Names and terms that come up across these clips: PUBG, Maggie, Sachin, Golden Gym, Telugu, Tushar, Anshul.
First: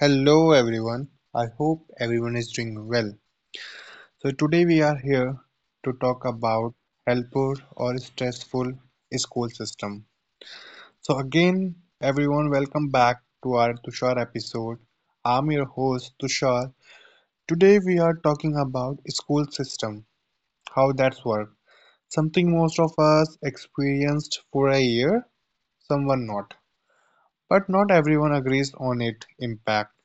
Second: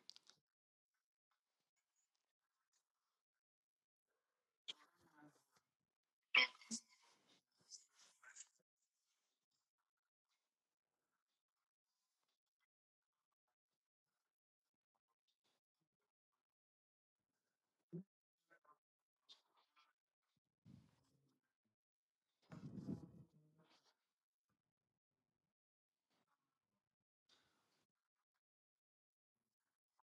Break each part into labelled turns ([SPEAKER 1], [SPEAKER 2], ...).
[SPEAKER 1] Hello everyone, I hope everyone is doing well. So, today we are here to talk about helper or stressful school system. So, again, everyone, welcome back to our Tushar episode. I'm your host Tushar. Today we are talking about school system, how that's work. Something most of us experienced for a year, someone not. But not everyone agrees on it impact.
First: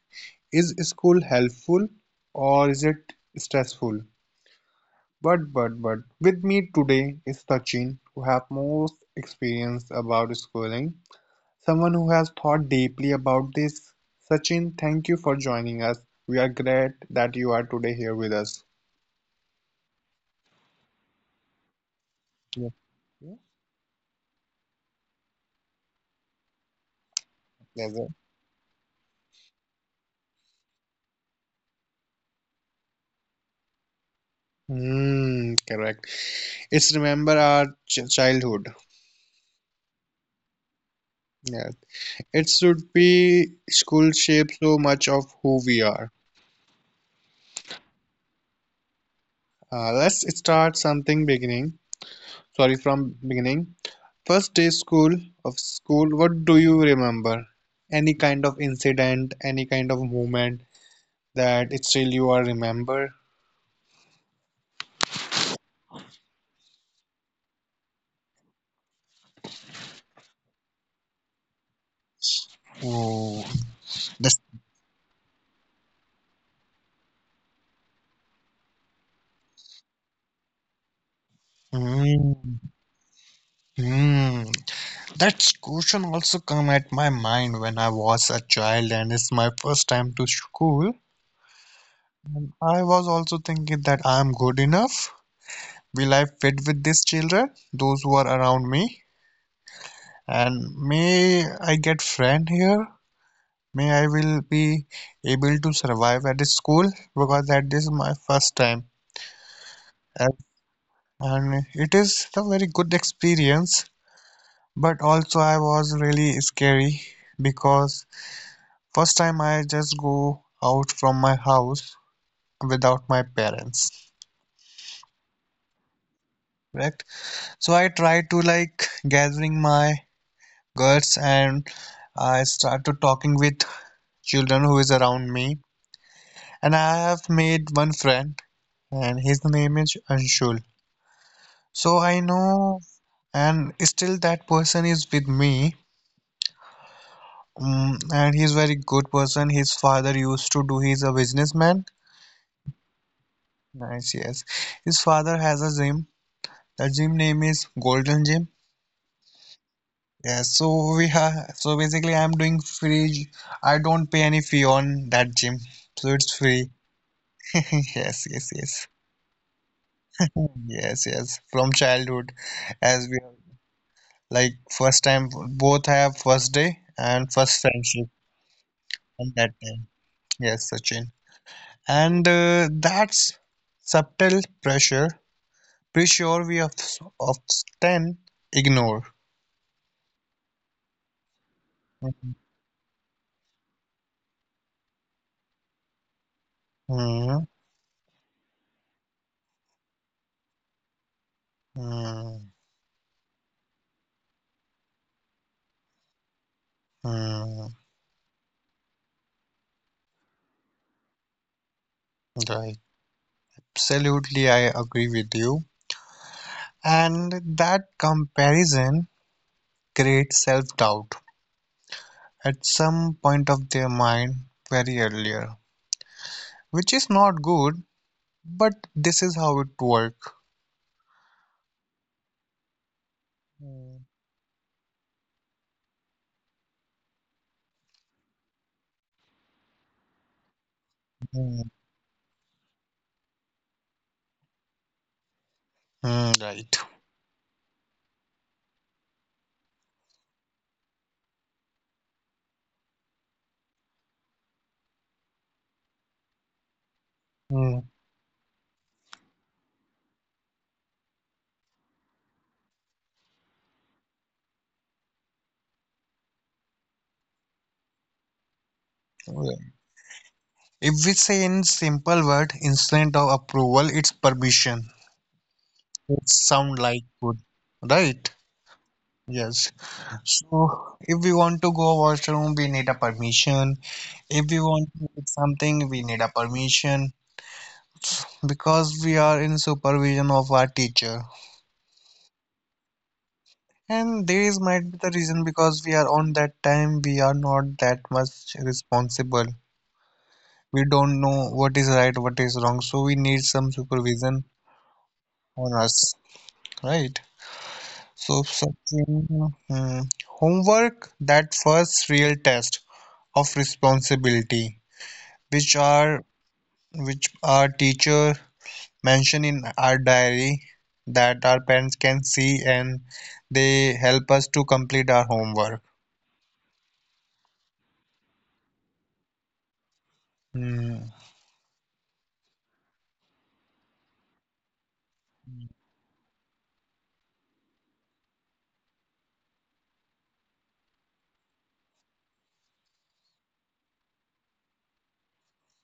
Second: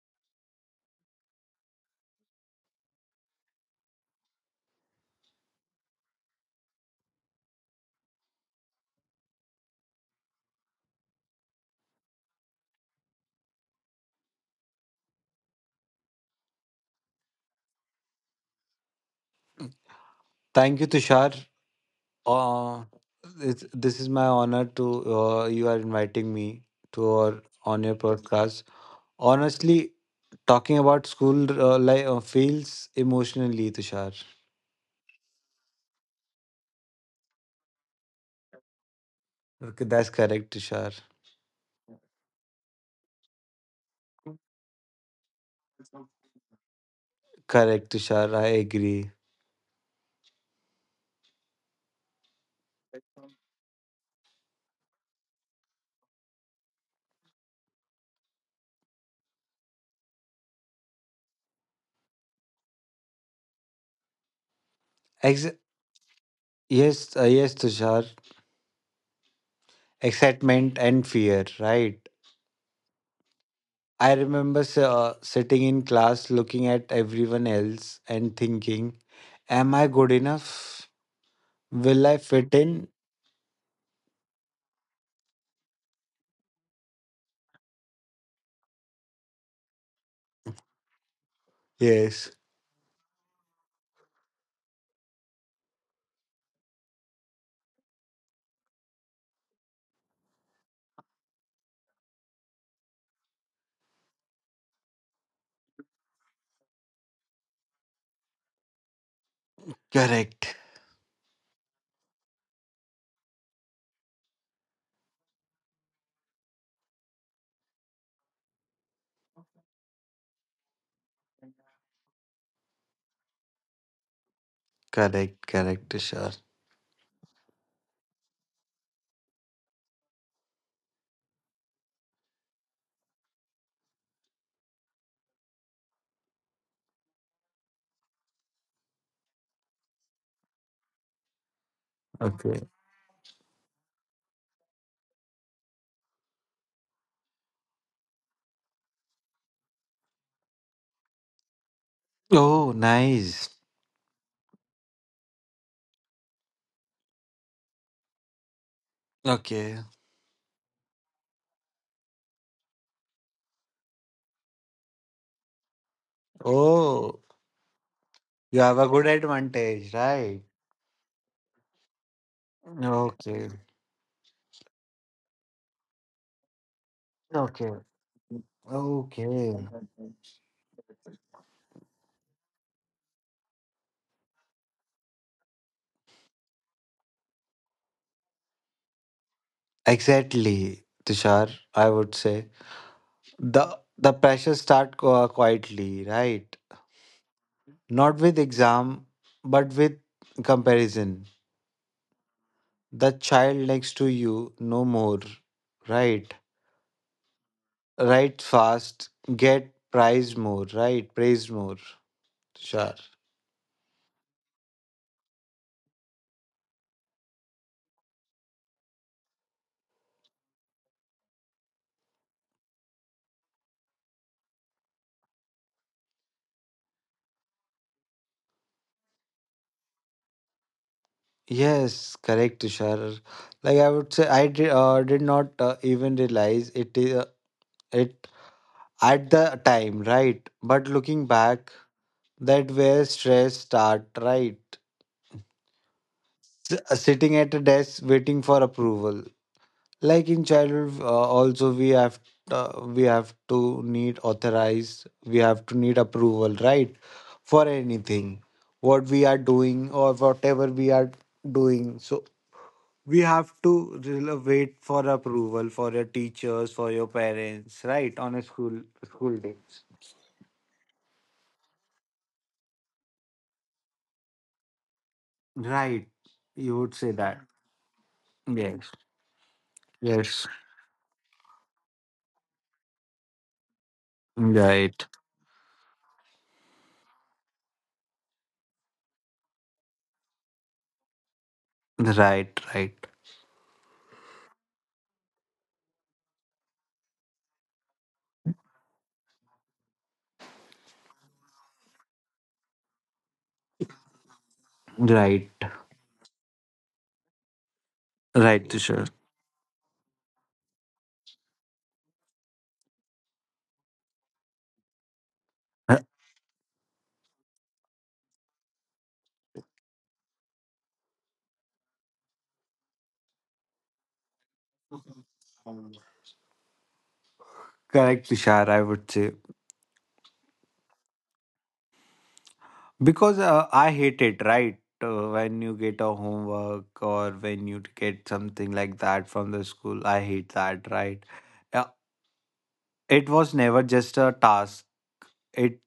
[SPEAKER 1] Is school helpful or is it stressful? But with me today is Sachin, who have most experience about schooling, someone who has thought deeply about this. Sachin, thank you for joining us. We are glad that you are today here with us.
[SPEAKER 2] Thank you, Tushar.
[SPEAKER 1] Yeah.
[SPEAKER 2] Uh,
[SPEAKER 1] Yeah.
[SPEAKER 2] this is my honor to you are inviting me to or on
[SPEAKER 1] Yes,
[SPEAKER 2] your
[SPEAKER 1] sir.
[SPEAKER 2] podcast. Honestly, talking about school life feels emotionally, Tushar.
[SPEAKER 1] Hmm, correct. It's remember our childhood.
[SPEAKER 2] Okay, that's correct, Tushar.
[SPEAKER 1] Yes. It should be school shapes so much of who we are.
[SPEAKER 2] Correct, Tushar. I agree.
[SPEAKER 1] Let's start something beginning, sorry, from beginning, first day school of school, what do you remember? Any kind of incident, any kind of moment that it still you are remember?
[SPEAKER 2] Ex- yes, Tushar. Excitement and fear, right?
[SPEAKER 1] Oh,
[SPEAKER 2] I remember
[SPEAKER 1] this.
[SPEAKER 2] sitting in class, looking at everyone else, and thinking, "Am I good enough? Will I fit in?"
[SPEAKER 1] Hmm. Hmm. That question also come at my mind when I was a child and it's my first time to school.
[SPEAKER 2] Yes.
[SPEAKER 1] And I was also thinking that I'm good enough. Will I fit with these children, those who are around me? And may I get friend here? May I will be able to survive at this school because that is my first time at-
[SPEAKER 2] Correct.
[SPEAKER 1] and it is a very good experience but also I was really scary because first time I just go out from my house without my parents.
[SPEAKER 2] Correct. Correct, Tushar.
[SPEAKER 1] Correct. So I try to like gathering my guts and I start to talking with children who is around me and I have made one friend and his name is Anshul. So I
[SPEAKER 2] Okay.
[SPEAKER 1] know, and still that person is with me, mm, and he's very good person. His father used to do. He's a businessman.
[SPEAKER 2] Oh, nice.
[SPEAKER 1] Nice, yes. His father has a gym. The gym name is Golden Gym.
[SPEAKER 2] Okay.
[SPEAKER 1] Yes. So we have. So basically, I'm doing free. I don't pay any fee on that gym, so it's free.
[SPEAKER 2] Oh,
[SPEAKER 1] Yes, yes,
[SPEAKER 2] you have a
[SPEAKER 1] yes.
[SPEAKER 2] good advantage, right?
[SPEAKER 1] Yes, yes. From childhood, as we have
[SPEAKER 2] Okay.
[SPEAKER 1] like first time, both have first day and first
[SPEAKER 2] Okay.
[SPEAKER 1] friendship on that
[SPEAKER 2] Okay.
[SPEAKER 1] day. Yes, Sachin. And that's subtle pressure, pressure we of often ignore.
[SPEAKER 2] Exactly, Tushar. I would
[SPEAKER 1] Mhm,
[SPEAKER 2] say the pressure start quietly, right?
[SPEAKER 1] mhm,
[SPEAKER 2] Not with exam, but with comparison. The child next to you, no more, right?
[SPEAKER 1] mhm.
[SPEAKER 2] Write fast, get praised more, right? Praised more,
[SPEAKER 1] Right.
[SPEAKER 2] Tushar.
[SPEAKER 1] Absolutely, I agree with you. And that comparison creates self-doubt at some point of their mind very earlier, which is not good, but this is how it works.
[SPEAKER 2] Yes, correct, Tushar. Like I
[SPEAKER 1] Mm,
[SPEAKER 2] would say, I did not even realize it at the time, right? But looking back, that where stress start, right?
[SPEAKER 1] mm,
[SPEAKER 2] S-
[SPEAKER 1] right.
[SPEAKER 2] uh, sitting at a desk waiting for approval, like in childhood also we have to need authorized we have to need approval, right, for anything what we are doing or whatever we are doing, so we have to really wait for approval for your teachers, for your parents, right, on a school days,
[SPEAKER 1] Mm. If we say in simple word instead of approval, it's permission.
[SPEAKER 2] right.
[SPEAKER 1] It
[SPEAKER 2] You would
[SPEAKER 1] sound
[SPEAKER 2] say
[SPEAKER 1] like
[SPEAKER 2] that?
[SPEAKER 1] good, right?
[SPEAKER 2] Yes,
[SPEAKER 1] Yes.
[SPEAKER 2] yes.
[SPEAKER 1] So if we want to go washroom, we need a permission. If we
[SPEAKER 2] Right,
[SPEAKER 1] want to eat something, we need a permission because we are in supervision of our teacher.
[SPEAKER 2] right, right,
[SPEAKER 1] And there is might be the reason because we are on that time, we are not that much responsible. We don't know what is right, what is wrong, so we need some supervision
[SPEAKER 2] right,
[SPEAKER 1] on us, right? So,
[SPEAKER 2] right, Tushar.
[SPEAKER 1] something, hmm, homework that first real test of responsibility, which are which our teacher mentioned in our diary that our parents can see and they help us to complete our homework.
[SPEAKER 2] Correct, Tushar, I would say.
[SPEAKER 1] Hmm,
[SPEAKER 2] Because I hate it, right? When you get a homework or when you get something like that from the school, I hate that, right? Uh, it was never just a task, it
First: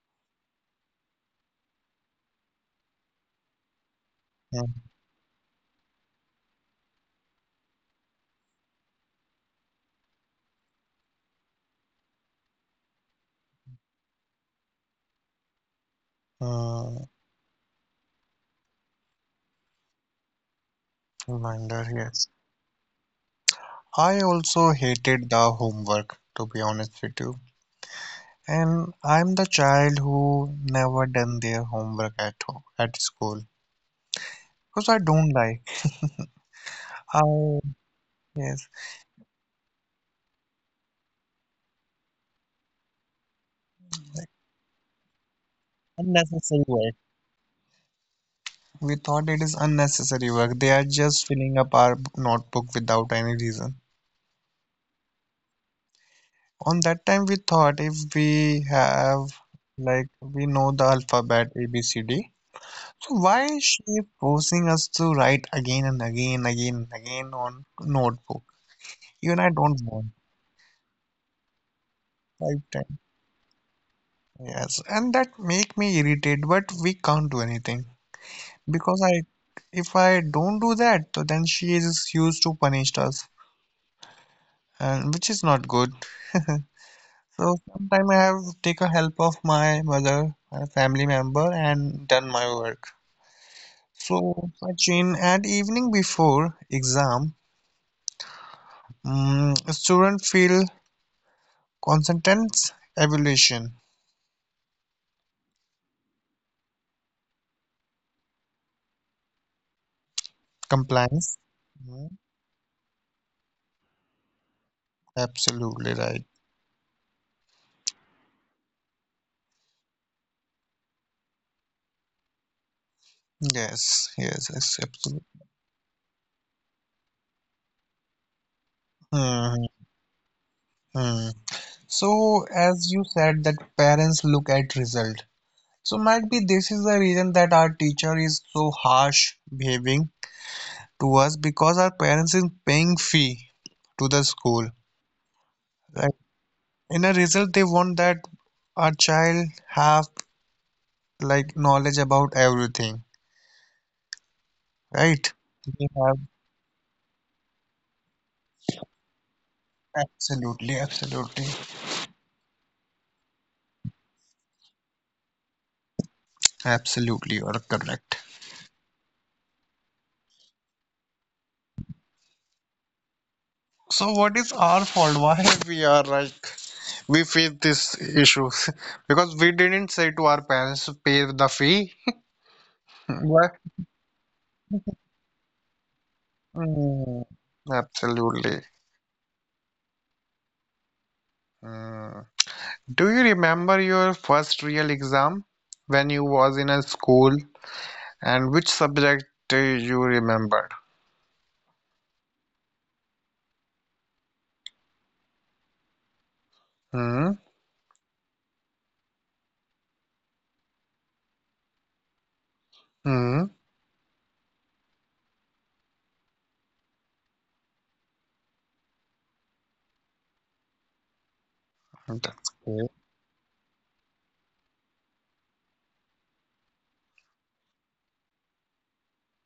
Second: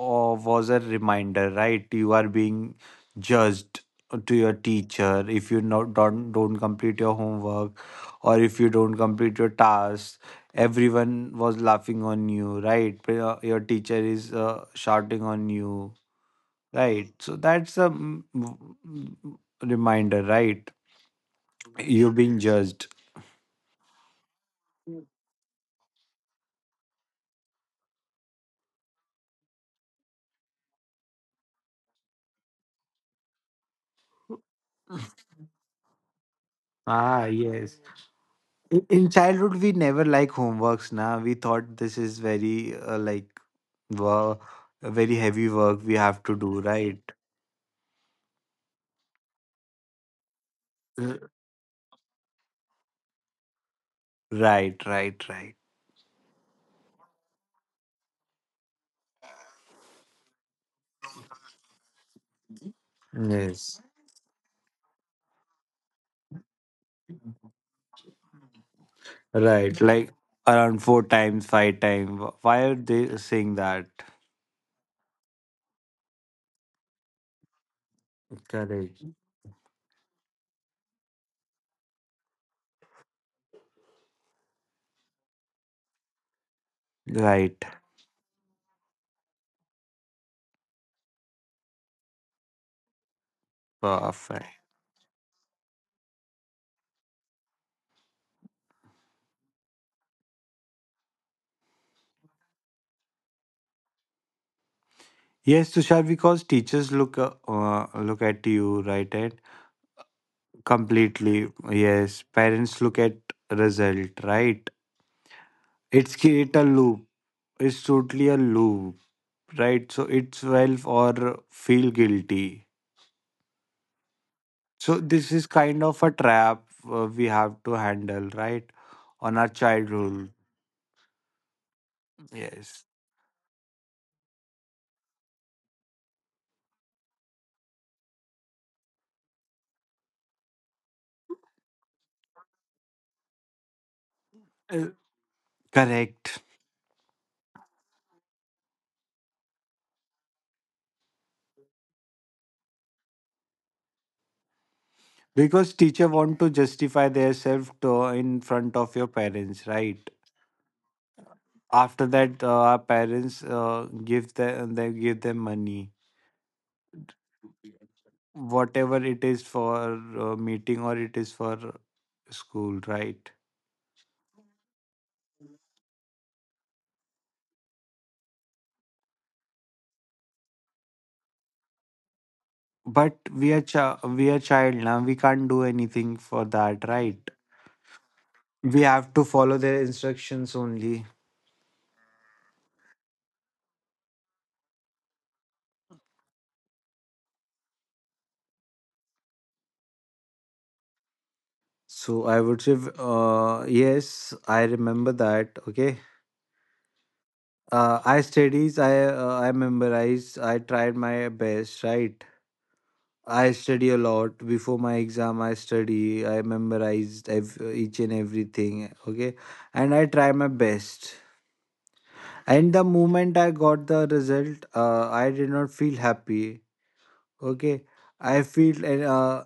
[SPEAKER 2] uh, was a reminder, right? You are being judged to your
[SPEAKER 1] hmm,
[SPEAKER 2] teacher if you not, don't complete your homework or if you don't complete your task. Everyone was laughing on you, right? Your teacher is shouting on you.
[SPEAKER 1] hmm.
[SPEAKER 2] Right. So that's a mm, reminder, right?
[SPEAKER 1] Reminder,
[SPEAKER 2] You're
[SPEAKER 1] yes.
[SPEAKER 2] being judged.
[SPEAKER 1] I also hated the homework, to be honest with you. And I'm the child who never done their homework at home, at school. Because I don't like
[SPEAKER 2] Ah,
[SPEAKER 1] how,
[SPEAKER 2] yes.
[SPEAKER 1] yes,
[SPEAKER 2] In childhood, we never like homeworks. Now we thought this is very like wo- very heavy work we have to do,
[SPEAKER 1] unnecessary work.
[SPEAKER 2] right?
[SPEAKER 1] We thought it is unnecessary work. They are just
[SPEAKER 2] R-
[SPEAKER 1] filling up our notebook without any reason.
[SPEAKER 2] Right, right, right.
[SPEAKER 1] On that time, we thought if we have, like, we know the alphabet A, B, C, D. So why is
[SPEAKER 2] Yes,
[SPEAKER 1] she forcing us to write again, and again on notebook? Even I
[SPEAKER 2] right.
[SPEAKER 1] don't
[SPEAKER 2] Like
[SPEAKER 1] want.
[SPEAKER 2] around four times, five times. Why are
[SPEAKER 1] Five times.
[SPEAKER 2] they saying that?
[SPEAKER 1] Yes, and that make me irritate, but we can't do anything.
[SPEAKER 2] Correct.
[SPEAKER 1] Because I, if I don't do that, so then she is used to punish us, and which is not good. So
[SPEAKER 2] Right.
[SPEAKER 1] sometime I have take a help of my mother, a family member, and done my work. So
[SPEAKER 2] Perfect.
[SPEAKER 1] Sachin, at evening before exam, student feel consentence, evaluation,
[SPEAKER 2] Yes, Tushar, because teachers look look at you, right? At completely,
[SPEAKER 1] compliance. Hmm.
[SPEAKER 2] yes. Parents look at result, right?
[SPEAKER 1] Absolutely
[SPEAKER 2] It's
[SPEAKER 1] right.
[SPEAKER 2] create a loop. It's totally a loop, right? So it's self or feel guilty.
[SPEAKER 1] Yes, yes,
[SPEAKER 2] So
[SPEAKER 1] yes,
[SPEAKER 2] this is
[SPEAKER 1] absolutely.
[SPEAKER 2] kind of a trap we have to handle, right? On our
[SPEAKER 1] Mm-hmm,
[SPEAKER 2] childhood.
[SPEAKER 1] mm-hmm. So,
[SPEAKER 2] Yes.
[SPEAKER 1] as you said that parents look at result. So might be this is the reason that our teacher is so harsh behaving to us because our parents is paying fee to the
[SPEAKER 2] Uh,
[SPEAKER 1] school. Like
[SPEAKER 2] Correct.
[SPEAKER 1] in a result they want that our child have like knowledge about everything, right?
[SPEAKER 2] Because
[SPEAKER 1] They
[SPEAKER 2] teacher
[SPEAKER 1] have
[SPEAKER 2] want to justify their self to in front of your parents, right?
[SPEAKER 1] absolutely, absolutely,
[SPEAKER 2] After that, our parents give them they give them money,
[SPEAKER 1] absolutely you are correct.
[SPEAKER 2] whatever it is for meeting or it is for school, right?
[SPEAKER 1] So what is our fault? Why we are like we face this issues because we didn't say to our parents to pay the fee.
[SPEAKER 2] But
[SPEAKER 1] Why?
[SPEAKER 2] we are child now. We can't do anything for that, right?
[SPEAKER 1] Mm, absolutely.
[SPEAKER 2] We have to follow their instructions only.
[SPEAKER 1] Mm. Do you remember your first real exam when you was in a school and which subject you remembered?
[SPEAKER 2] So I would say, yes, I remember that. Okay,
[SPEAKER 1] Hmm.
[SPEAKER 2] I studies. I memorized. I tried my best, right?
[SPEAKER 1] Hmm.
[SPEAKER 2] I study a lot. Before my exam, I study. I memorized each and everything. Okay, and I try my best.
[SPEAKER 1] That's
[SPEAKER 2] And the
[SPEAKER 1] great.
[SPEAKER 2] moment I got the result, I did not feel happy. Okay, I feel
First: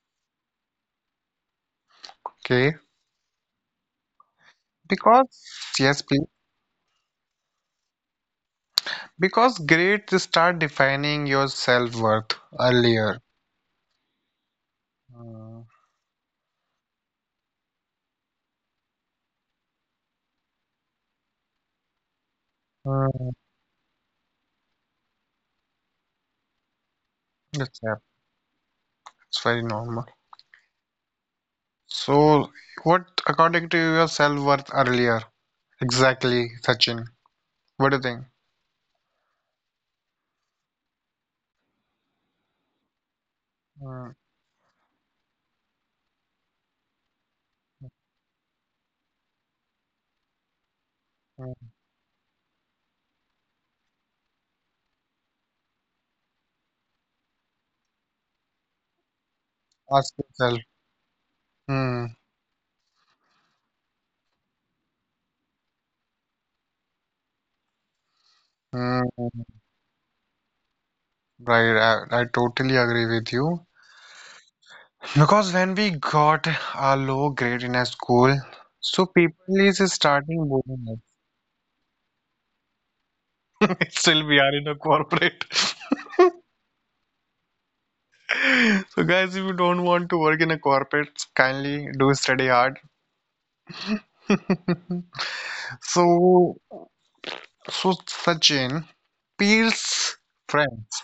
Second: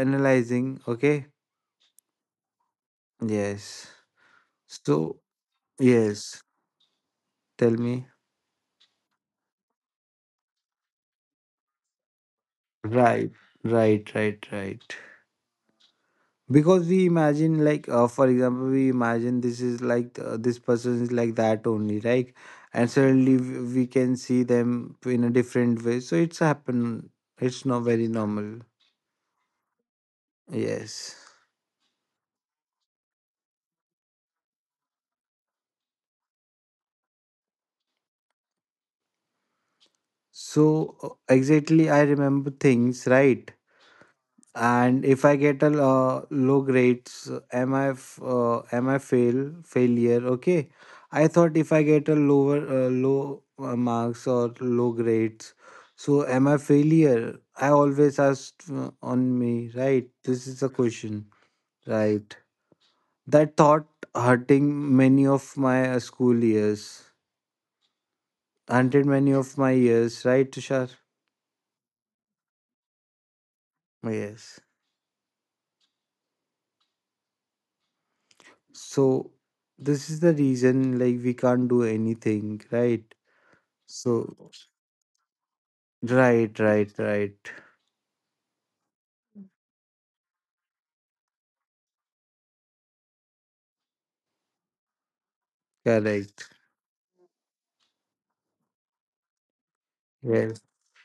[SPEAKER 2] analyzing. Okay,
[SPEAKER 1] Okay.
[SPEAKER 2] yes. So
[SPEAKER 1] Because yes, please.
[SPEAKER 2] yes, tell me.
[SPEAKER 1] Because grades start defining your self-worth earlier.
[SPEAKER 2] Right, right, right, right.
[SPEAKER 1] Mm.
[SPEAKER 2] Because we imagine like for example we imagine this is like this person is like that only, right? And
[SPEAKER 1] Mm.
[SPEAKER 2] suddenly we can see them in a different way, so it's happen. It's
[SPEAKER 1] That's,
[SPEAKER 2] not
[SPEAKER 1] yeah,
[SPEAKER 2] very normal.
[SPEAKER 1] that's very normal.
[SPEAKER 2] Yes.
[SPEAKER 1] So, what, according to your self-worth earlier, exactly, Sachin? What do you think?
[SPEAKER 2] So exactly I remember things, right?
[SPEAKER 1] Mm,
[SPEAKER 2] And if I get a low grades, am I failure? Okay, I thought
[SPEAKER 1] mm,
[SPEAKER 2] if I get a low marks or low grades, so am I failure? I always asked on me,
[SPEAKER 1] ask
[SPEAKER 2] right? This
[SPEAKER 1] yourself.
[SPEAKER 2] is a question,
[SPEAKER 1] Mm,
[SPEAKER 2] right? That thought hurting many of my school years hunted many
[SPEAKER 1] mm,
[SPEAKER 2] of my years, right, Tushar?
[SPEAKER 1] right, I totally agree with you.
[SPEAKER 2] Yes.
[SPEAKER 1] Because when we got a low grade in a school, so people
[SPEAKER 2] So
[SPEAKER 1] is
[SPEAKER 2] this is the
[SPEAKER 1] starting
[SPEAKER 2] reason
[SPEAKER 1] bullying
[SPEAKER 2] like we can't do anything, right?
[SPEAKER 1] us. Still, we
[SPEAKER 2] So
[SPEAKER 1] are in a corporate.
[SPEAKER 2] right, right, right.
[SPEAKER 1] So, guys, if you don't want to work in a corporate, kindly do study hard.
[SPEAKER 2] Correct.
[SPEAKER 1] So, Sujin, Peel's
[SPEAKER 2] Yes.
[SPEAKER 1] friends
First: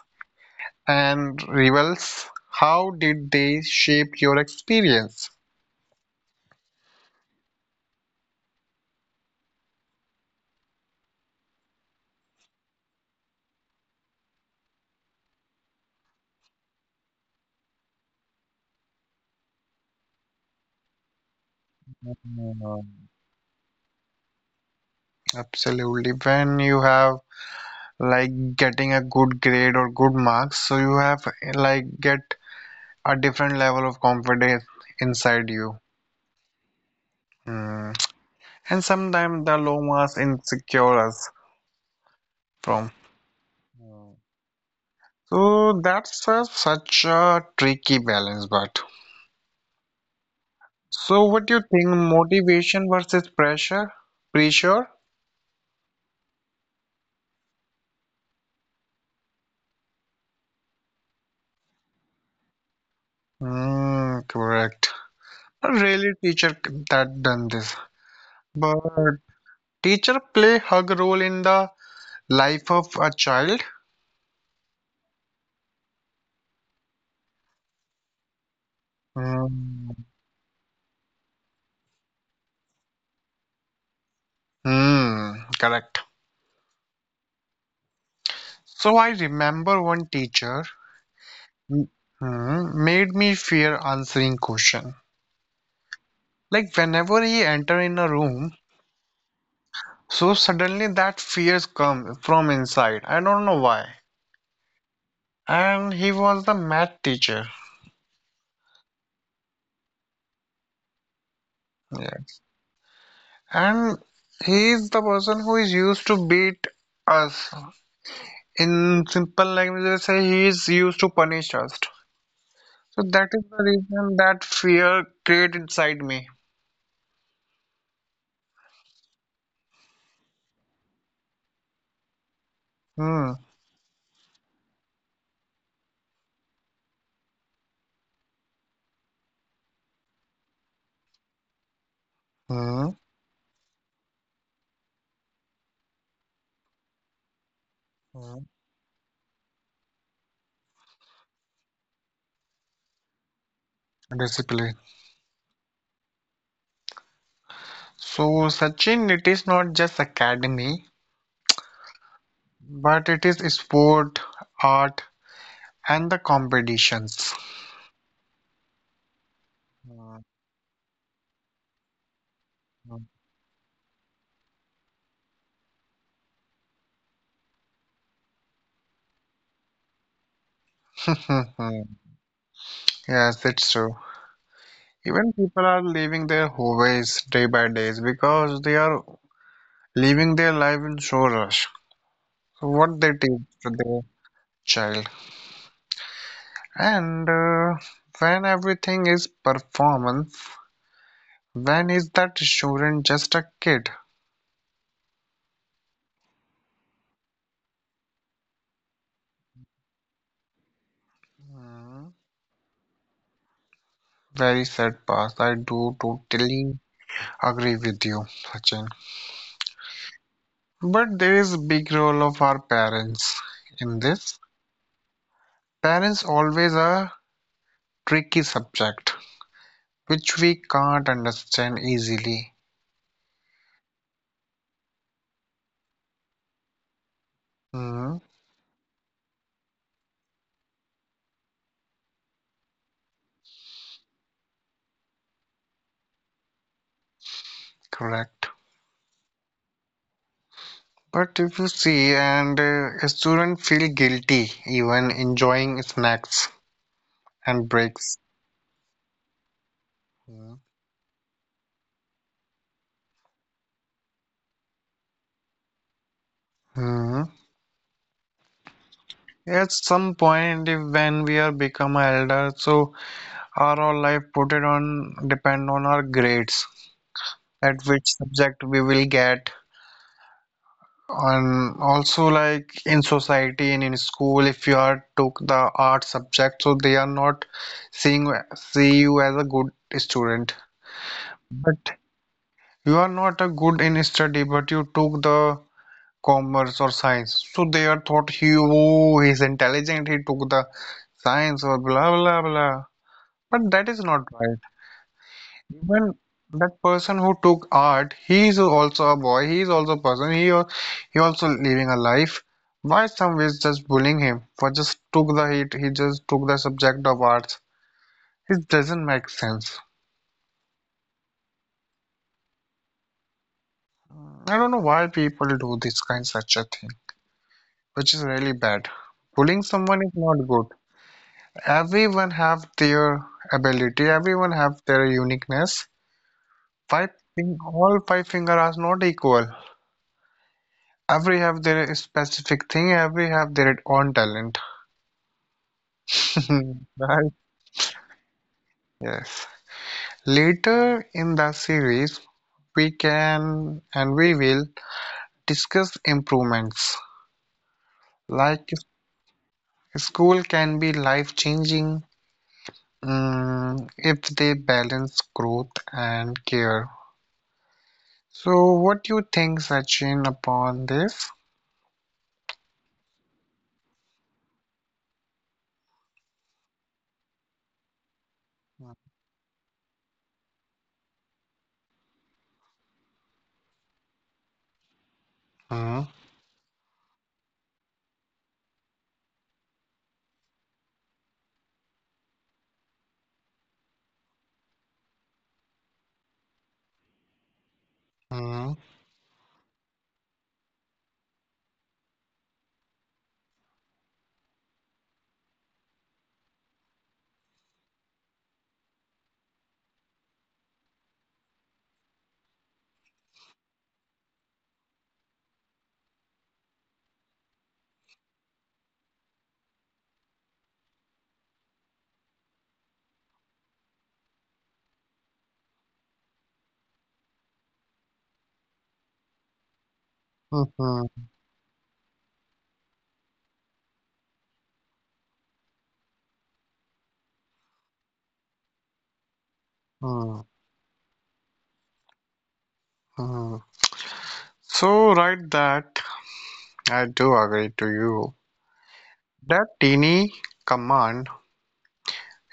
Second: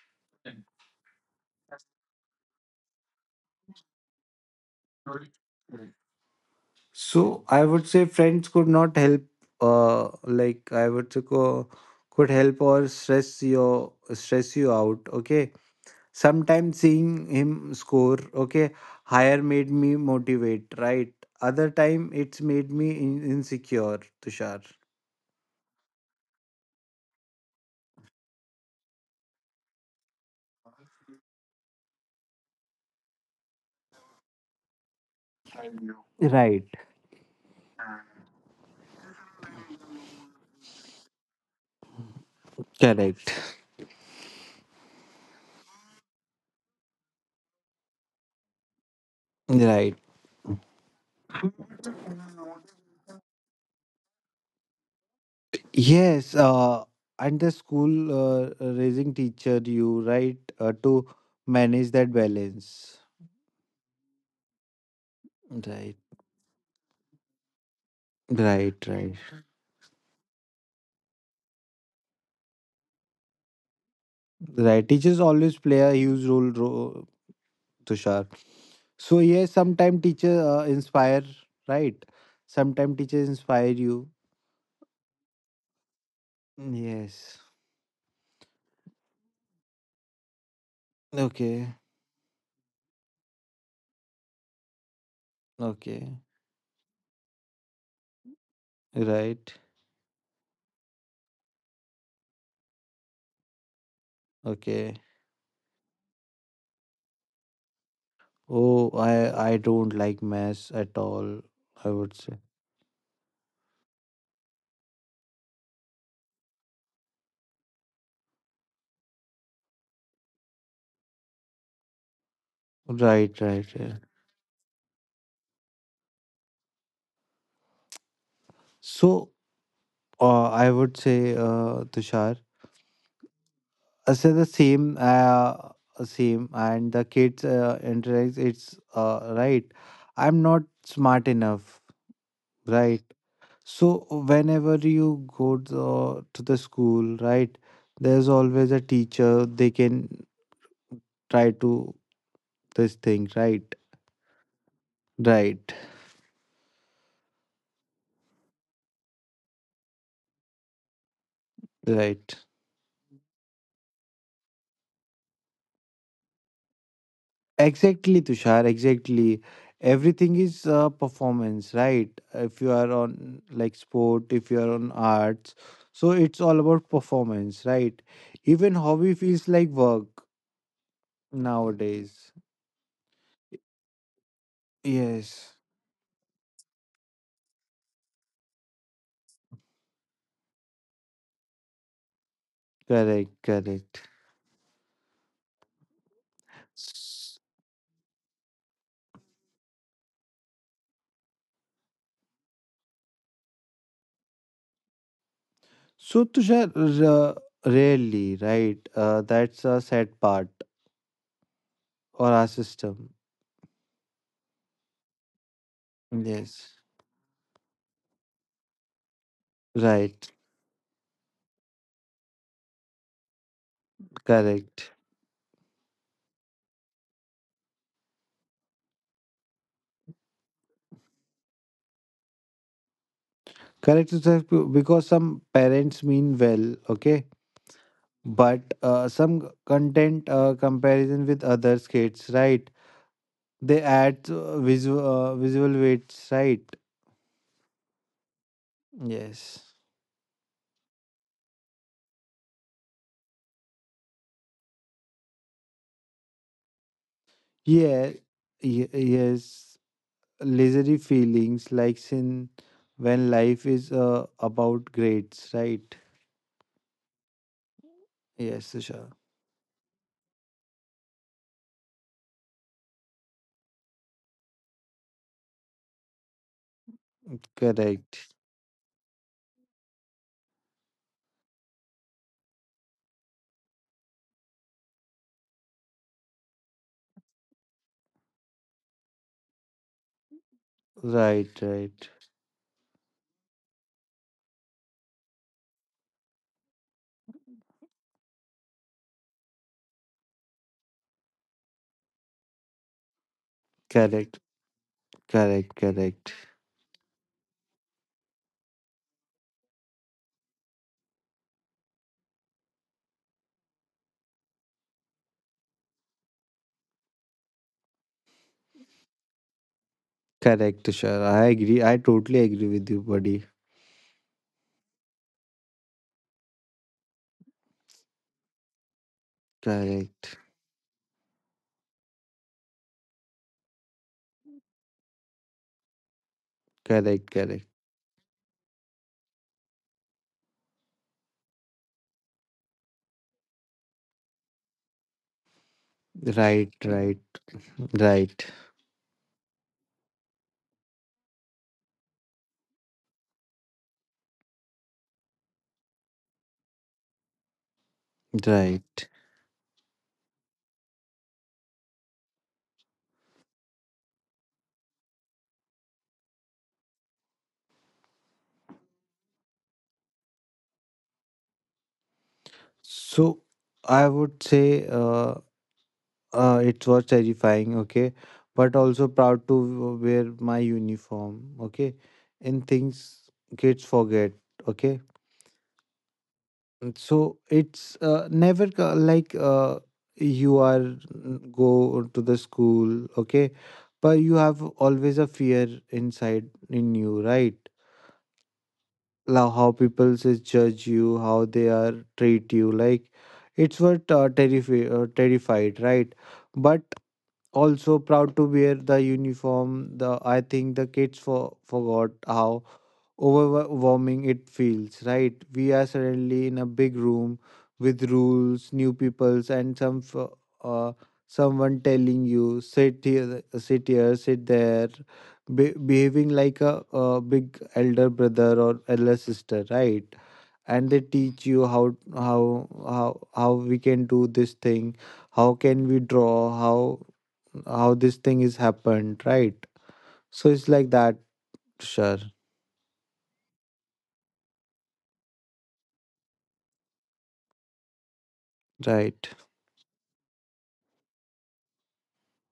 [SPEAKER 1] and rivals, how did they shape your experience?
[SPEAKER 2] So I would say friends could not help like I would say could help or stress you out, okay? Sometimes seeing him score, okay, higher made me motivate, right? Other time it's made me
[SPEAKER 1] Mm,
[SPEAKER 2] insecure, Tushar.
[SPEAKER 1] absolutely. When you have like getting a good grade or good marks, so you have like get a different level of confidence inside you.
[SPEAKER 2] Right.
[SPEAKER 1] Mm. And sometimes the low marks insecure us from.
[SPEAKER 2] Correct.
[SPEAKER 1] So that's a, such a tricky balance, but.
[SPEAKER 2] Right.
[SPEAKER 1] So what do you think? Motivation versus pressure? Pressure?
[SPEAKER 2] Yes, and the school raising teacher you, right, to manage that balance.
[SPEAKER 1] Mm, correct.
[SPEAKER 2] Right,
[SPEAKER 1] Really, teacher that done this. But
[SPEAKER 2] right, right,
[SPEAKER 1] teacher play hug role in the life of a child.
[SPEAKER 2] right. Teachers always play a huge role, Tushar. So yes,
[SPEAKER 1] Mm,
[SPEAKER 2] sometimes teacher inspire, right? Sometimes teachers inspire you.
[SPEAKER 1] mm, correct.
[SPEAKER 2] Yes.
[SPEAKER 1] So I remember one teacher,
[SPEAKER 2] Okay.
[SPEAKER 1] mm, mm, made me fear answering question.
[SPEAKER 2] Okay.
[SPEAKER 1] Like whenever he enter in a room,
[SPEAKER 2] Right.
[SPEAKER 1] so suddenly that fears come from inside. I don't know why.
[SPEAKER 2] Okay.
[SPEAKER 1] And he was the math teacher.
[SPEAKER 2] Oh, I don't like maths at all. I would
[SPEAKER 1] Yes.
[SPEAKER 2] say.
[SPEAKER 1] And he is the person who is used to beat us. In simple language, they say he is used to punish us. So that
[SPEAKER 2] Right.
[SPEAKER 1] is the
[SPEAKER 2] Right. Right.
[SPEAKER 1] reason that fear create inside me.
[SPEAKER 2] So I would say Tushar.
[SPEAKER 1] Hmm.
[SPEAKER 2] So the same, and the kids interacts. It's right. I'm not smart enough,
[SPEAKER 1] Hmm.
[SPEAKER 2] right? So whenever you go to the school, right, there's
[SPEAKER 1] Hmm.
[SPEAKER 2] always a teacher. They can try to this thing, right,
[SPEAKER 1] Discipline.
[SPEAKER 2] right,
[SPEAKER 1] So Sachin, it is not just academy,
[SPEAKER 2] right.
[SPEAKER 1] but it is sport, art, and the competitions.
[SPEAKER 2] Exactly, Tushar. Exactly.
[SPEAKER 1] Hmm.
[SPEAKER 2] Everything is performance, right? If you are on like sport, if you are on arts, so it's all about performance, right? Even hobby feels like work nowadays.
[SPEAKER 1] Yes, it's true. Even
[SPEAKER 2] Yes,
[SPEAKER 1] people are leaving their hobbies day by days because they are living their life in so rush. So what
[SPEAKER 2] correct,
[SPEAKER 1] they teach to
[SPEAKER 2] correct.
[SPEAKER 1] their child,
[SPEAKER 2] S-
[SPEAKER 1] and when everything is performance, when is that student just a kid?
[SPEAKER 2] So Tushar, rarely, right? That's a sad part or
[SPEAKER 1] Hmm,
[SPEAKER 2] our system.
[SPEAKER 1] very sad past. I do
[SPEAKER 2] Yes,
[SPEAKER 1] totally agree with you, Sachin.
[SPEAKER 2] right,
[SPEAKER 1] But there is big role of our parents in this.
[SPEAKER 2] correct.
[SPEAKER 1] Parents always a tricky subject which we can't understand easily.
[SPEAKER 2] Correct, Sudhir, because some parents mean well, okay,
[SPEAKER 1] Mm,
[SPEAKER 2] but some content comparison with other kids, right? They add visual weights, right?
[SPEAKER 1] correct.
[SPEAKER 2] Yes.
[SPEAKER 1] But if you see, and a student feel guilty even enjoying snacks and
[SPEAKER 2] Yeah,
[SPEAKER 1] breaks.
[SPEAKER 2] yes, leisurely feelings like sin when life is about grades, right?
[SPEAKER 1] Hmm.
[SPEAKER 2] Yes, Tushar.
[SPEAKER 1] At some point, if when we are become elder, so our whole life put it on depend on our grades, at which
[SPEAKER 2] Correct.
[SPEAKER 1] subject we will get. And also, like in society and in school, if you are took the art subject, so they are not seeing see you as a good student.
[SPEAKER 2] Right,
[SPEAKER 1] But
[SPEAKER 2] right.
[SPEAKER 1] you are not a good in study, but you took the commerce or science. So they are thought he oh he's intelligent, he took the science or blah blah blah. But that is not
[SPEAKER 2] Correct,
[SPEAKER 1] right.
[SPEAKER 2] correct,
[SPEAKER 1] Even
[SPEAKER 2] correct.
[SPEAKER 1] that person who took art, he is also a boy, he is also a person, he also living a life. Why some is just bullying him for just took the heat, he just took the subject of arts. It doesn't make sense.
[SPEAKER 2] Correct, Tushar. I agree. I totally agree with you, buddy.
[SPEAKER 1] I don't know why people do this kind such a thing, which is really bad. Bullying someone is
[SPEAKER 2] Correct,
[SPEAKER 1] not good. Everyone have their ability, everyone have their uniqueness.
[SPEAKER 2] correct, correct.
[SPEAKER 1] All five finger are not equal. Every have their specific thing, every have their own talent.
[SPEAKER 2] Right, right,
[SPEAKER 1] Right.
[SPEAKER 2] right,
[SPEAKER 1] Yes. Later in the series, we can and we will discuss improvements. Like
[SPEAKER 2] right.
[SPEAKER 1] school can be life changing, mm, if they balance growth and care. So, what do you think, Sachin, upon this?
[SPEAKER 2] So I would say it was terrifying, okay, but also proud to wear my uniform, okay, and things kids forget, okay.
[SPEAKER 1] Hmm,
[SPEAKER 2] So it's never, you are go to the school, okay, but you have always a fear inside in you, right?
[SPEAKER 1] hmm,
[SPEAKER 2] Like how people says judge you, how they are treat you, like it's what terrified, right? But also proud to wear the uniform. The i think the kids forgot how overwhelming it feels, right? We are suddenly in a big room with rules, new peoples, and some uh, someone telling you sit here, sit here, sit there, behaving like a big elder brother or elder sister, right?
[SPEAKER 1] hmm,
[SPEAKER 2] And they
[SPEAKER 1] hmm,
[SPEAKER 2] teach you how we can do this thing, how can we draw, how this thing is happened, right?
[SPEAKER 1] hmm,
[SPEAKER 2] So it's like that, sure,
[SPEAKER 1] hmm. So, right, that I do agree to you.
[SPEAKER 2] right,
[SPEAKER 1] That teeny command,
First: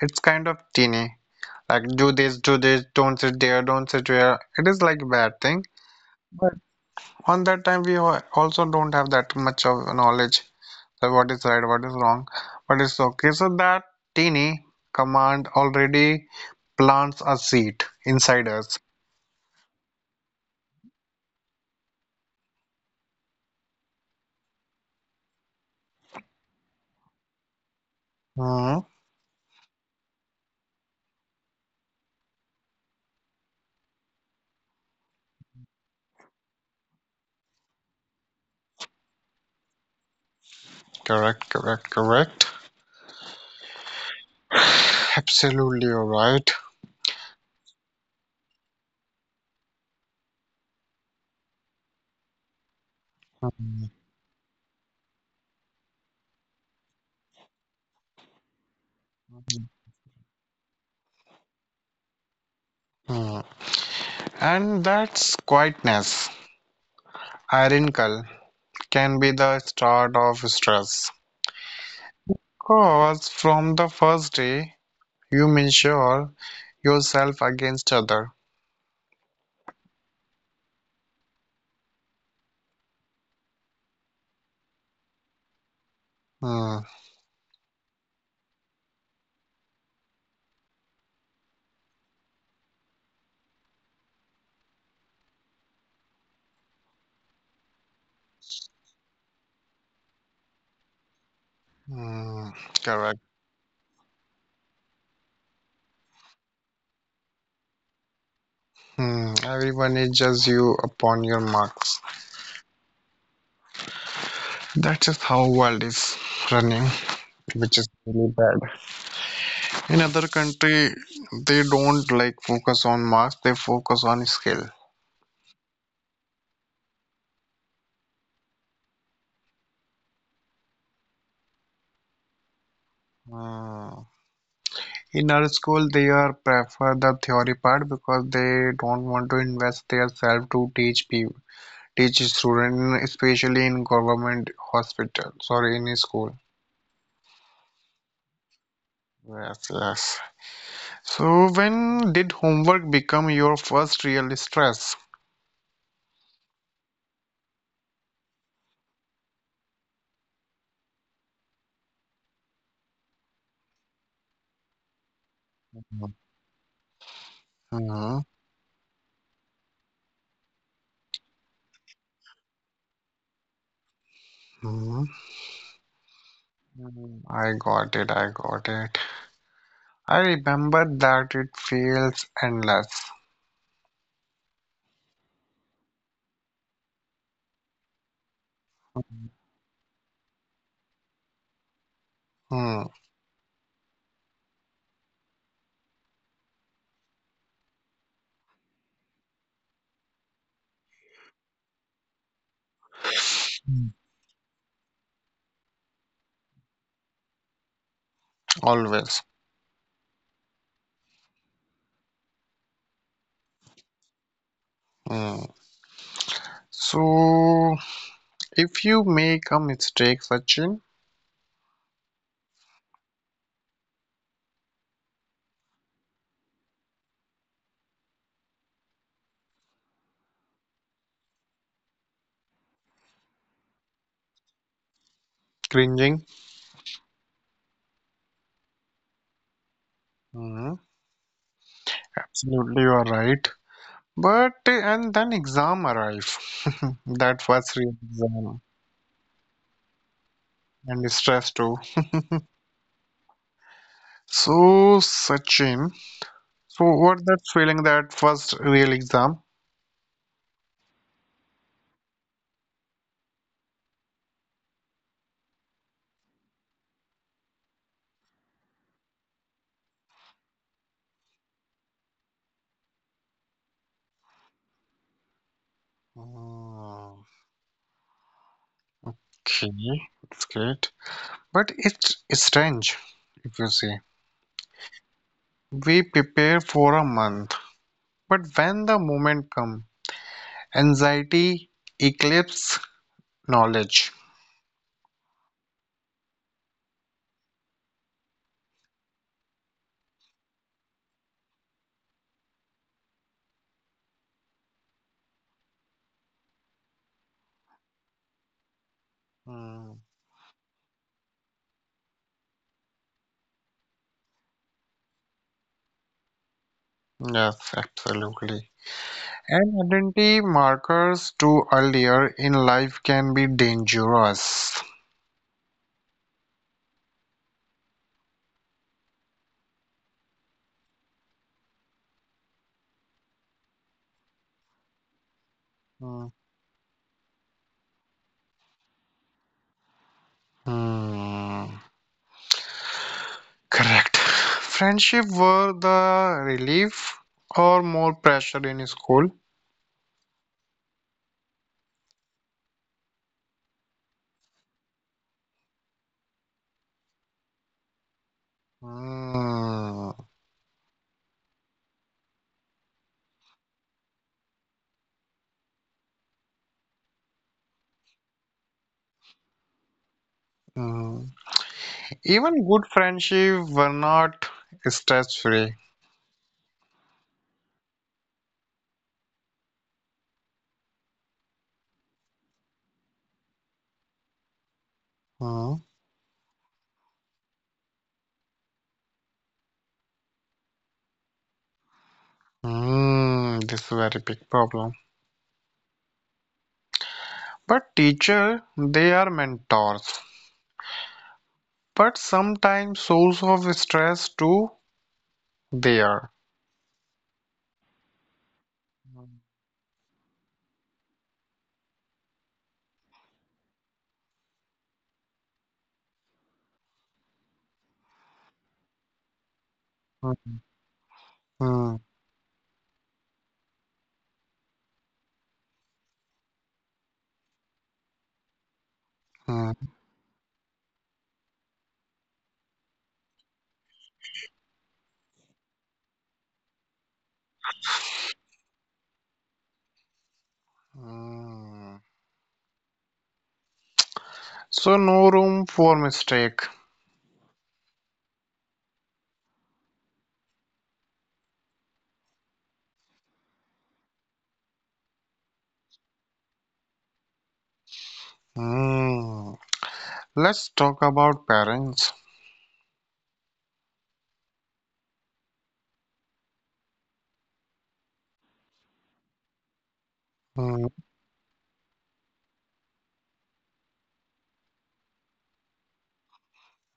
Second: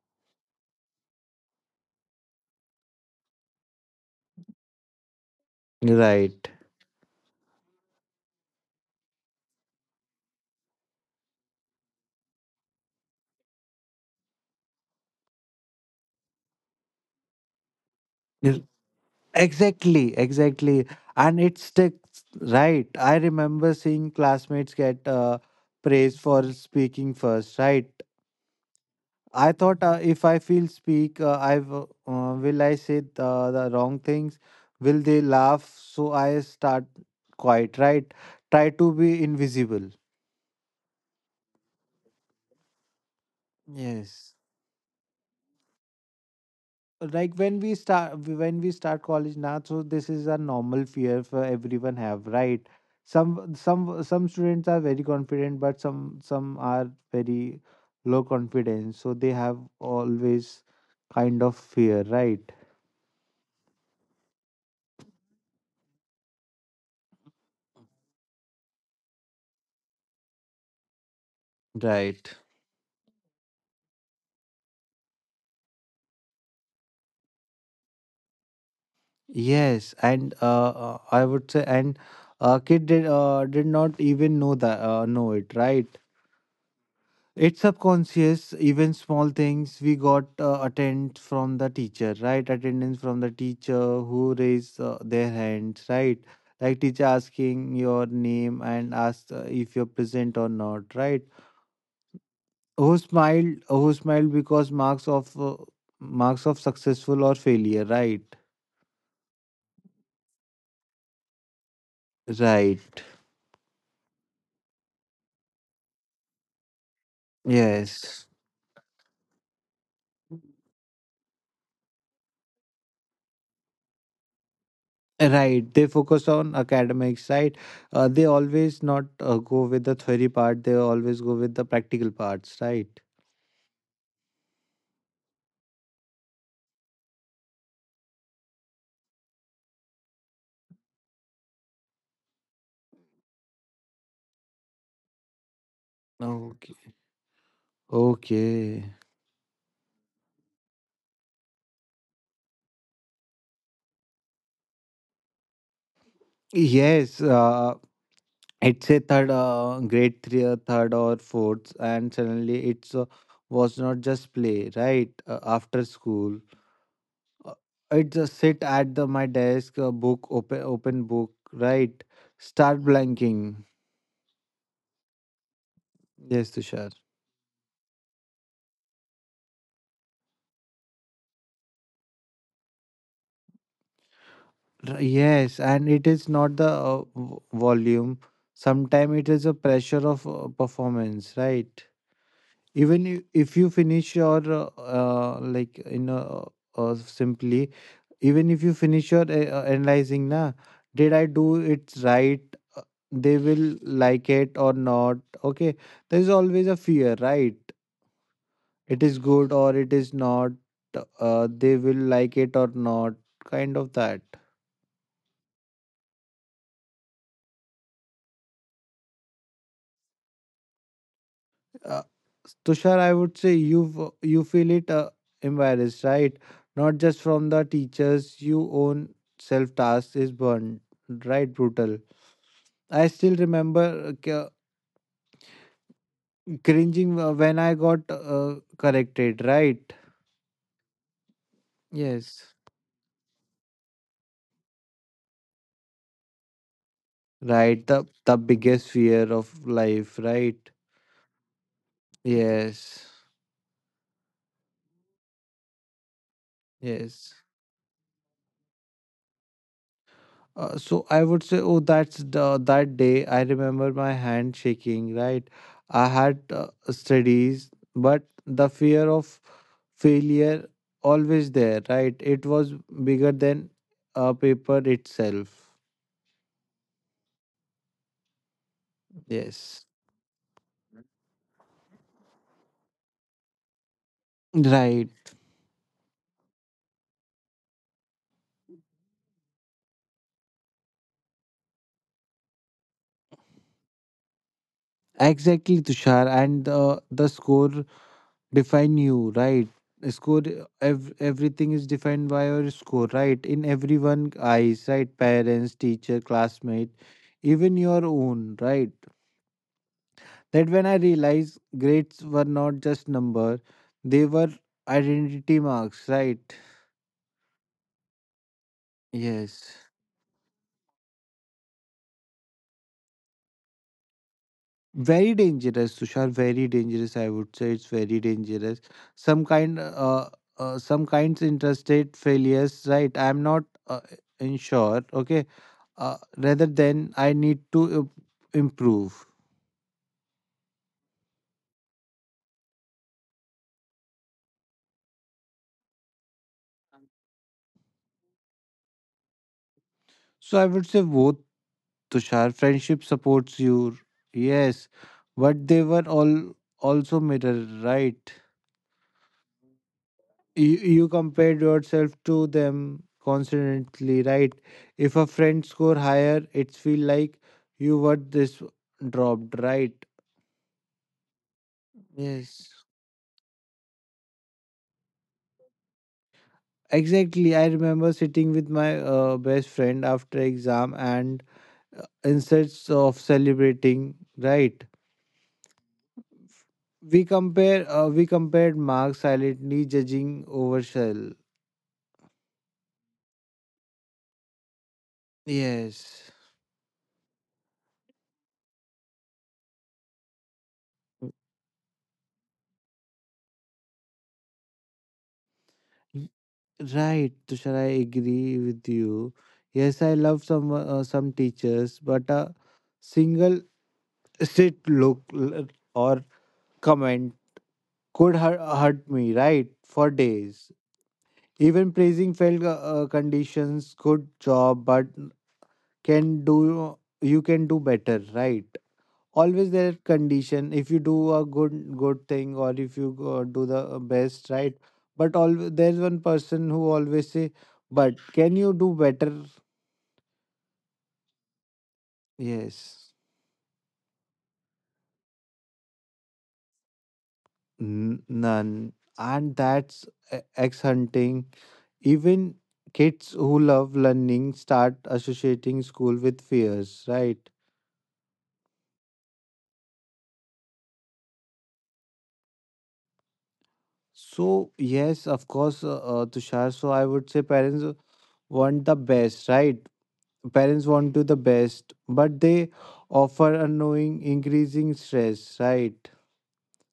[SPEAKER 1] it's kind of teeny. Like, do this, don't sit there, don't sit there. It is like bad thing.
[SPEAKER 2] right.
[SPEAKER 1] But on that time, also don't have that much of knowledge, so what is right, what is wrong, but it's okay. So that tiny command already plants a seed inside
[SPEAKER 2] Yes.
[SPEAKER 1] us.
[SPEAKER 2] Exactly, exactly. And it sticks, right? I remember seeing classmates get praised for speaking first, right?
[SPEAKER 1] Mhm.
[SPEAKER 2] I thought if I feel speak, will I say the wrong things? Will they laugh? So I start quiet, right? Try to be invisible.
[SPEAKER 1] Correct, correct, correct.
[SPEAKER 2] Yes.
[SPEAKER 1] Absolutely alright.
[SPEAKER 2] Like when we start college now, so this is a normal fear for everyone have, right? Some students are very confident but some are very low confidence, so they have always kind of fear, right?
[SPEAKER 1] Hmm. And that's quietness. Ironical can be the start of stress.
[SPEAKER 2] Right.
[SPEAKER 1] Cause from the first day, you measure yourself against other.
[SPEAKER 2] Yes, and I would say, and kid did not even know that know it, right?
[SPEAKER 1] Hmm.
[SPEAKER 2] It's subconscious, even small things. We got attend from the teacher, right? Attendance from the teacher who raise their hands, right? Like teacher asking your name and ask if you're present or not, right?
[SPEAKER 1] Hmm.
[SPEAKER 2] Who smiled? Who smiled because marks of successful or failure, right?
[SPEAKER 1] Hmm, everyone judges you upon your marks.
[SPEAKER 2] Right.
[SPEAKER 1] That's just how world is running, which is
[SPEAKER 2] Yes.
[SPEAKER 1] really bad. In other country, they don't like focus on marks; they focus on skill.
[SPEAKER 2] Right. They focus on academics, right? They always not go with the theory part. They always go with the practical parts, right?
[SPEAKER 1] Hmm. In our school, they are prefer the theory part because they don't want to invest their self to teach people, teach student, especially in government hospital. Sorry, in school.
[SPEAKER 2] Okay. Okay.
[SPEAKER 1] Yes, yes. So when did homework become your first real stress?
[SPEAKER 2] Yes, it's a third grade three or third or fourth, and suddenly it's was not just play, right? After school,
[SPEAKER 1] Mhm,
[SPEAKER 2] uh, it just
[SPEAKER 1] mhm.
[SPEAKER 2] sit at the my desk, book open open book, right? Start blanking. Yes, Tushar.
[SPEAKER 1] Mm, I got it. I got it. I remember that it feels endless.
[SPEAKER 2] Yes, and it is not the volume. Sometimes it
[SPEAKER 1] Mm,
[SPEAKER 2] is a pressure of performance, right? Even if you finish your like in simply even if you finish your analyzing, na, did I do it right? Uh, they will
[SPEAKER 1] mm.
[SPEAKER 2] like it or not, okay. There is always a fear, right? It is
[SPEAKER 1] Always.
[SPEAKER 2] good or it is not. They will like it or not, kind of that.
[SPEAKER 1] Mm. So, if you make a mistake, Sachin,
[SPEAKER 2] uh, Tushar, I would say you feel it embarrassed, right? Not just from the teachers, you own self task is burned, right? Brutal. I still remember
[SPEAKER 1] cringing.
[SPEAKER 2] cringing when I got corrected, right?
[SPEAKER 1] Mm,
[SPEAKER 2] Yes.
[SPEAKER 1] absolutely, you are right. But and then exam arrive. That was
[SPEAKER 2] Right,
[SPEAKER 1] real
[SPEAKER 2] the
[SPEAKER 1] exam
[SPEAKER 2] biggest fear of life, right?
[SPEAKER 1] and stress too.
[SPEAKER 2] Yes,
[SPEAKER 1] So, Sachin, so what
[SPEAKER 2] yes.
[SPEAKER 1] that feeling that first real exam?
[SPEAKER 2] So I would say, oh, that's that day. I remember my hand shaking, right? I had studies, but the fear of failure always there, right? It was bigger than paper itself.
[SPEAKER 1] Mm. Okay,
[SPEAKER 2] Yes.
[SPEAKER 1] that's great. But it's strange if you say
[SPEAKER 2] Right.
[SPEAKER 1] we prepare for a month, but when the moment comes, anxiety eclipses knowledge.
[SPEAKER 2] Exactly, Tushar. And the score define you, right? Score, everything is defined by your score, right, in everyone eyes, right, parents, teacher, classmate, even your own, right?
[SPEAKER 1] Hmm.
[SPEAKER 2] That when I realized grades were not just number, they were identity marks, right?
[SPEAKER 1] Yes, absolutely.
[SPEAKER 2] Yes,
[SPEAKER 1] And identity markers too earlier in life can be dangerous.
[SPEAKER 2] very dangerous, Tushar. Very dangerous, I would say. It's very dangerous. Some kind uh, uh some kinds interested failures, right? I'm not uh, in sure, okay,
[SPEAKER 1] Hmm.
[SPEAKER 2] rather than I need to improve.
[SPEAKER 1] Hmm, correct. Friendship were the relief or more pressure in school?
[SPEAKER 2] So I would say both, Tushar. Friendship supports you. Yes, but they were all also mirror, right?
[SPEAKER 1] Hmm.
[SPEAKER 2] You compared yourself to them constantly, right? If a friend score higher, it's feel like you were this dropped, right?
[SPEAKER 1] Hmm.
[SPEAKER 2] Yes.
[SPEAKER 1] Even good friendship were not stress free.
[SPEAKER 2] Exactly. I remember sitting with my best friend after exam and instead of celebrating, right?
[SPEAKER 1] Hmm.
[SPEAKER 2] We compare. We compared Mark silently judging over Shell.
[SPEAKER 1] Hmm, this is a very big problem.
[SPEAKER 2] Yes.
[SPEAKER 1] But teacher, they are mentors. But sometimes source of stress too. They
[SPEAKER 2] Y-
[SPEAKER 1] are.
[SPEAKER 2] Right, Tushar, I agree with you. Yes, I love some teachers, but a single sit, look, or comment could hurt me, right, for
[SPEAKER 1] Hmm.
[SPEAKER 2] days. Even
[SPEAKER 1] Hmm.
[SPEAKER 2] praising felt conditions, good job, but can do you can do better, right? Always
[SPEAKER 1] Hmm.
[SPEAKER 2] there condition if you do a good thing or if you do the best, right. But all there's one person who always say, but can you do better?
[SPEAKER 1] Hmm.
[SPEAKER 2] Yes.
[SPEAKER 1] So no room for mistake.
[SPEAKER 2] None. And that's ex hunting, even kids who love learning start associating school with fears, right?
[SPEAKER 1] Hmm. Let's talk about parents.
[SPEAKER 2] So yes, of course, Tushar. So I would say parents want the best, right?
[SPEAKER 1] Hmm.
[SPEAKER 2] Parents want to the best, but they offer unknowing increasing stress, right?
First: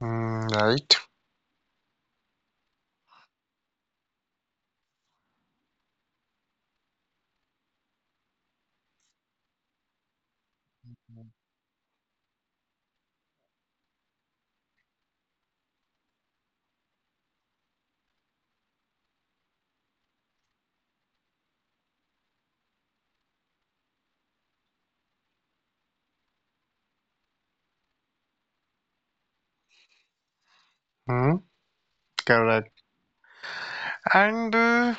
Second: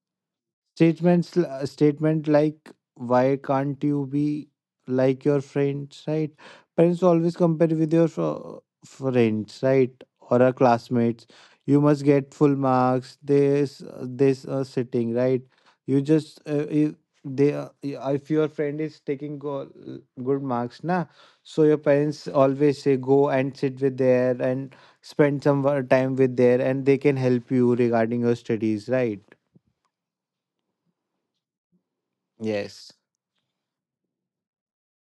[SPEAKER 1] Hmm. Right.
[SPEAKER 2] Statements l- uh, statement like why can't you be like your friends, right? Parents always compare with your friends, right? Or our classmates. You must get full marks, this sitting, right? You just if they if your friend is taking good marks, na, so your parents always say go and sit with there and spend some time with there, and they can help you regarding your studies, right?
[SPEAKER 1] Hmm. Correct.
[SPEAKER 2] Yes.
[SPEAKER 1] And uh,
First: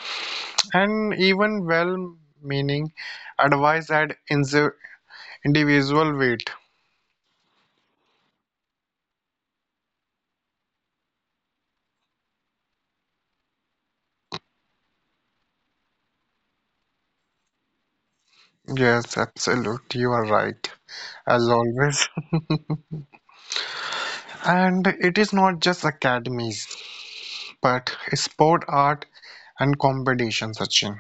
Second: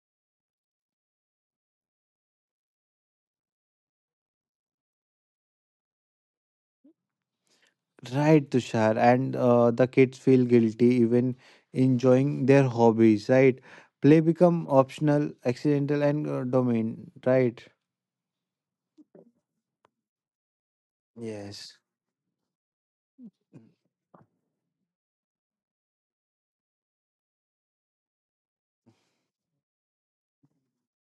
[SPEAKER 1] and even well-meaning advice had individual weight.
[SPEAKER 2] Right, Tushar, and the kids feel guilty even enjoying their hobbies, right? Play become optional, accidental, and domain, right?
[SPEAKER 1] Yes, absolutely, you are right, as
[SPEAKER 2] Yes.
[SPEAKER 1] always. And it is not just academies, but sport, art, and competition, Sachin.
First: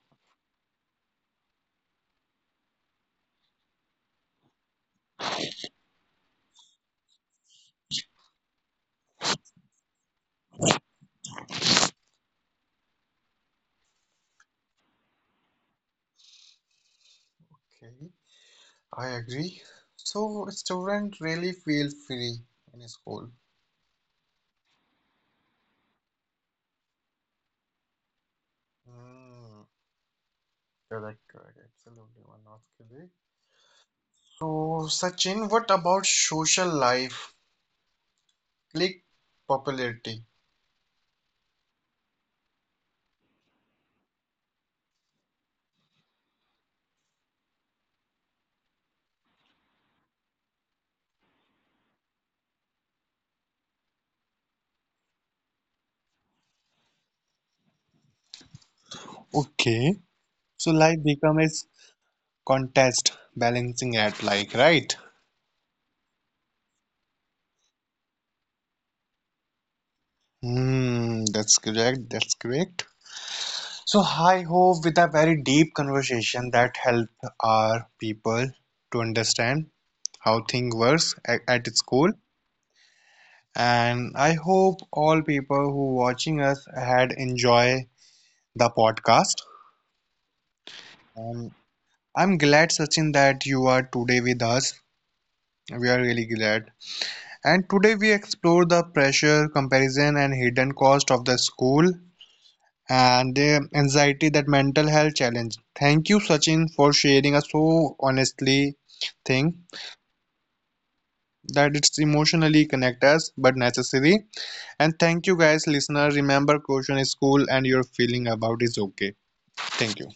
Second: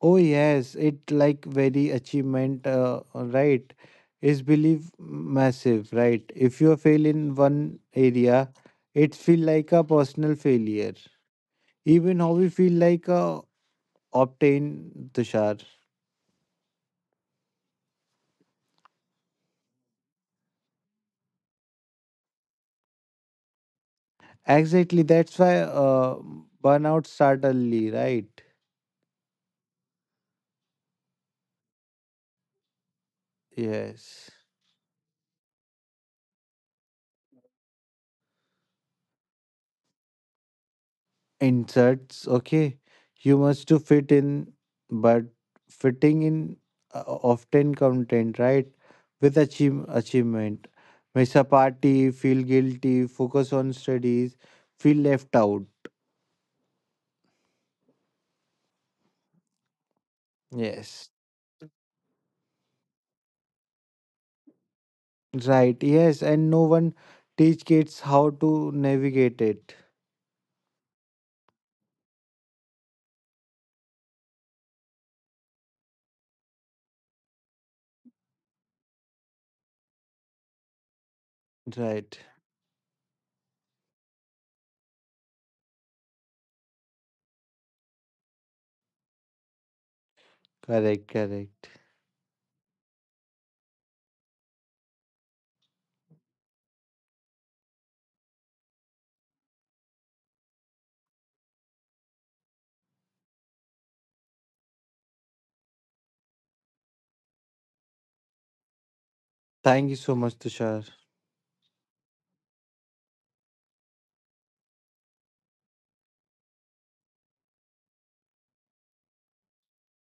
[SPEAKER 2] Oh yes, it like very achievement, right? Is believe massive, right? If you fail in one area, it feel like a personal failure. Even how we feel like a obtain, Tushar.
[SPEAKER 1] Okay, I agree. So student really feel free in school.
[SPEAKER 2] Exactly, that's why burnout start early, right?
[SPEAKER 1] Mm, correct, correct, absolutely, one not correct.
[SPEAKER 2] Yes.
[SPEAKER 1] So Sachin, what about social life, click popularity?
[SPEAKER 2] Inserts, okay. Humans to fit in, but fitting in often content, right? With achievement. Miss a party, feel guilty, focus on studies, feel left out.
[SPEAKER 1] Okay. So life
[SPEAKER 2] Yes.
[SPEAKER 1] become a contest balancing act like right?
[SPEAKER 2] Right, yes. And no one teach kids how to navigate it.
[SPEAKER 1] Hmm, that's correct. That's correct. So I hope with a very deep conversation that help our people to understand how thing works at its core.
[SPEAKER 2] Right.
[SPEAKER 1] And I hope all people who watching us had enjoy the podcast.
[SPEAKER 2] Correct,
[SPEAKER 1] Um,
[SPEAKER 2] correct.
[SPEAKER 1] I'm glad Sachin that you are today with us. We are really glad. And today we explore the pressure, comparison, and hidden cost of the school and the anxiety that mental health challenge. Thank you, Sachin, for sharing a so honestly thing
[SPEAKER 2] Thank you so much, Tushar.
[SPEAKER 1] that it's emotionally connect us but necessary. And thank you guys, listener. Remember, caution is cool and your feeling about is okay. Thank you.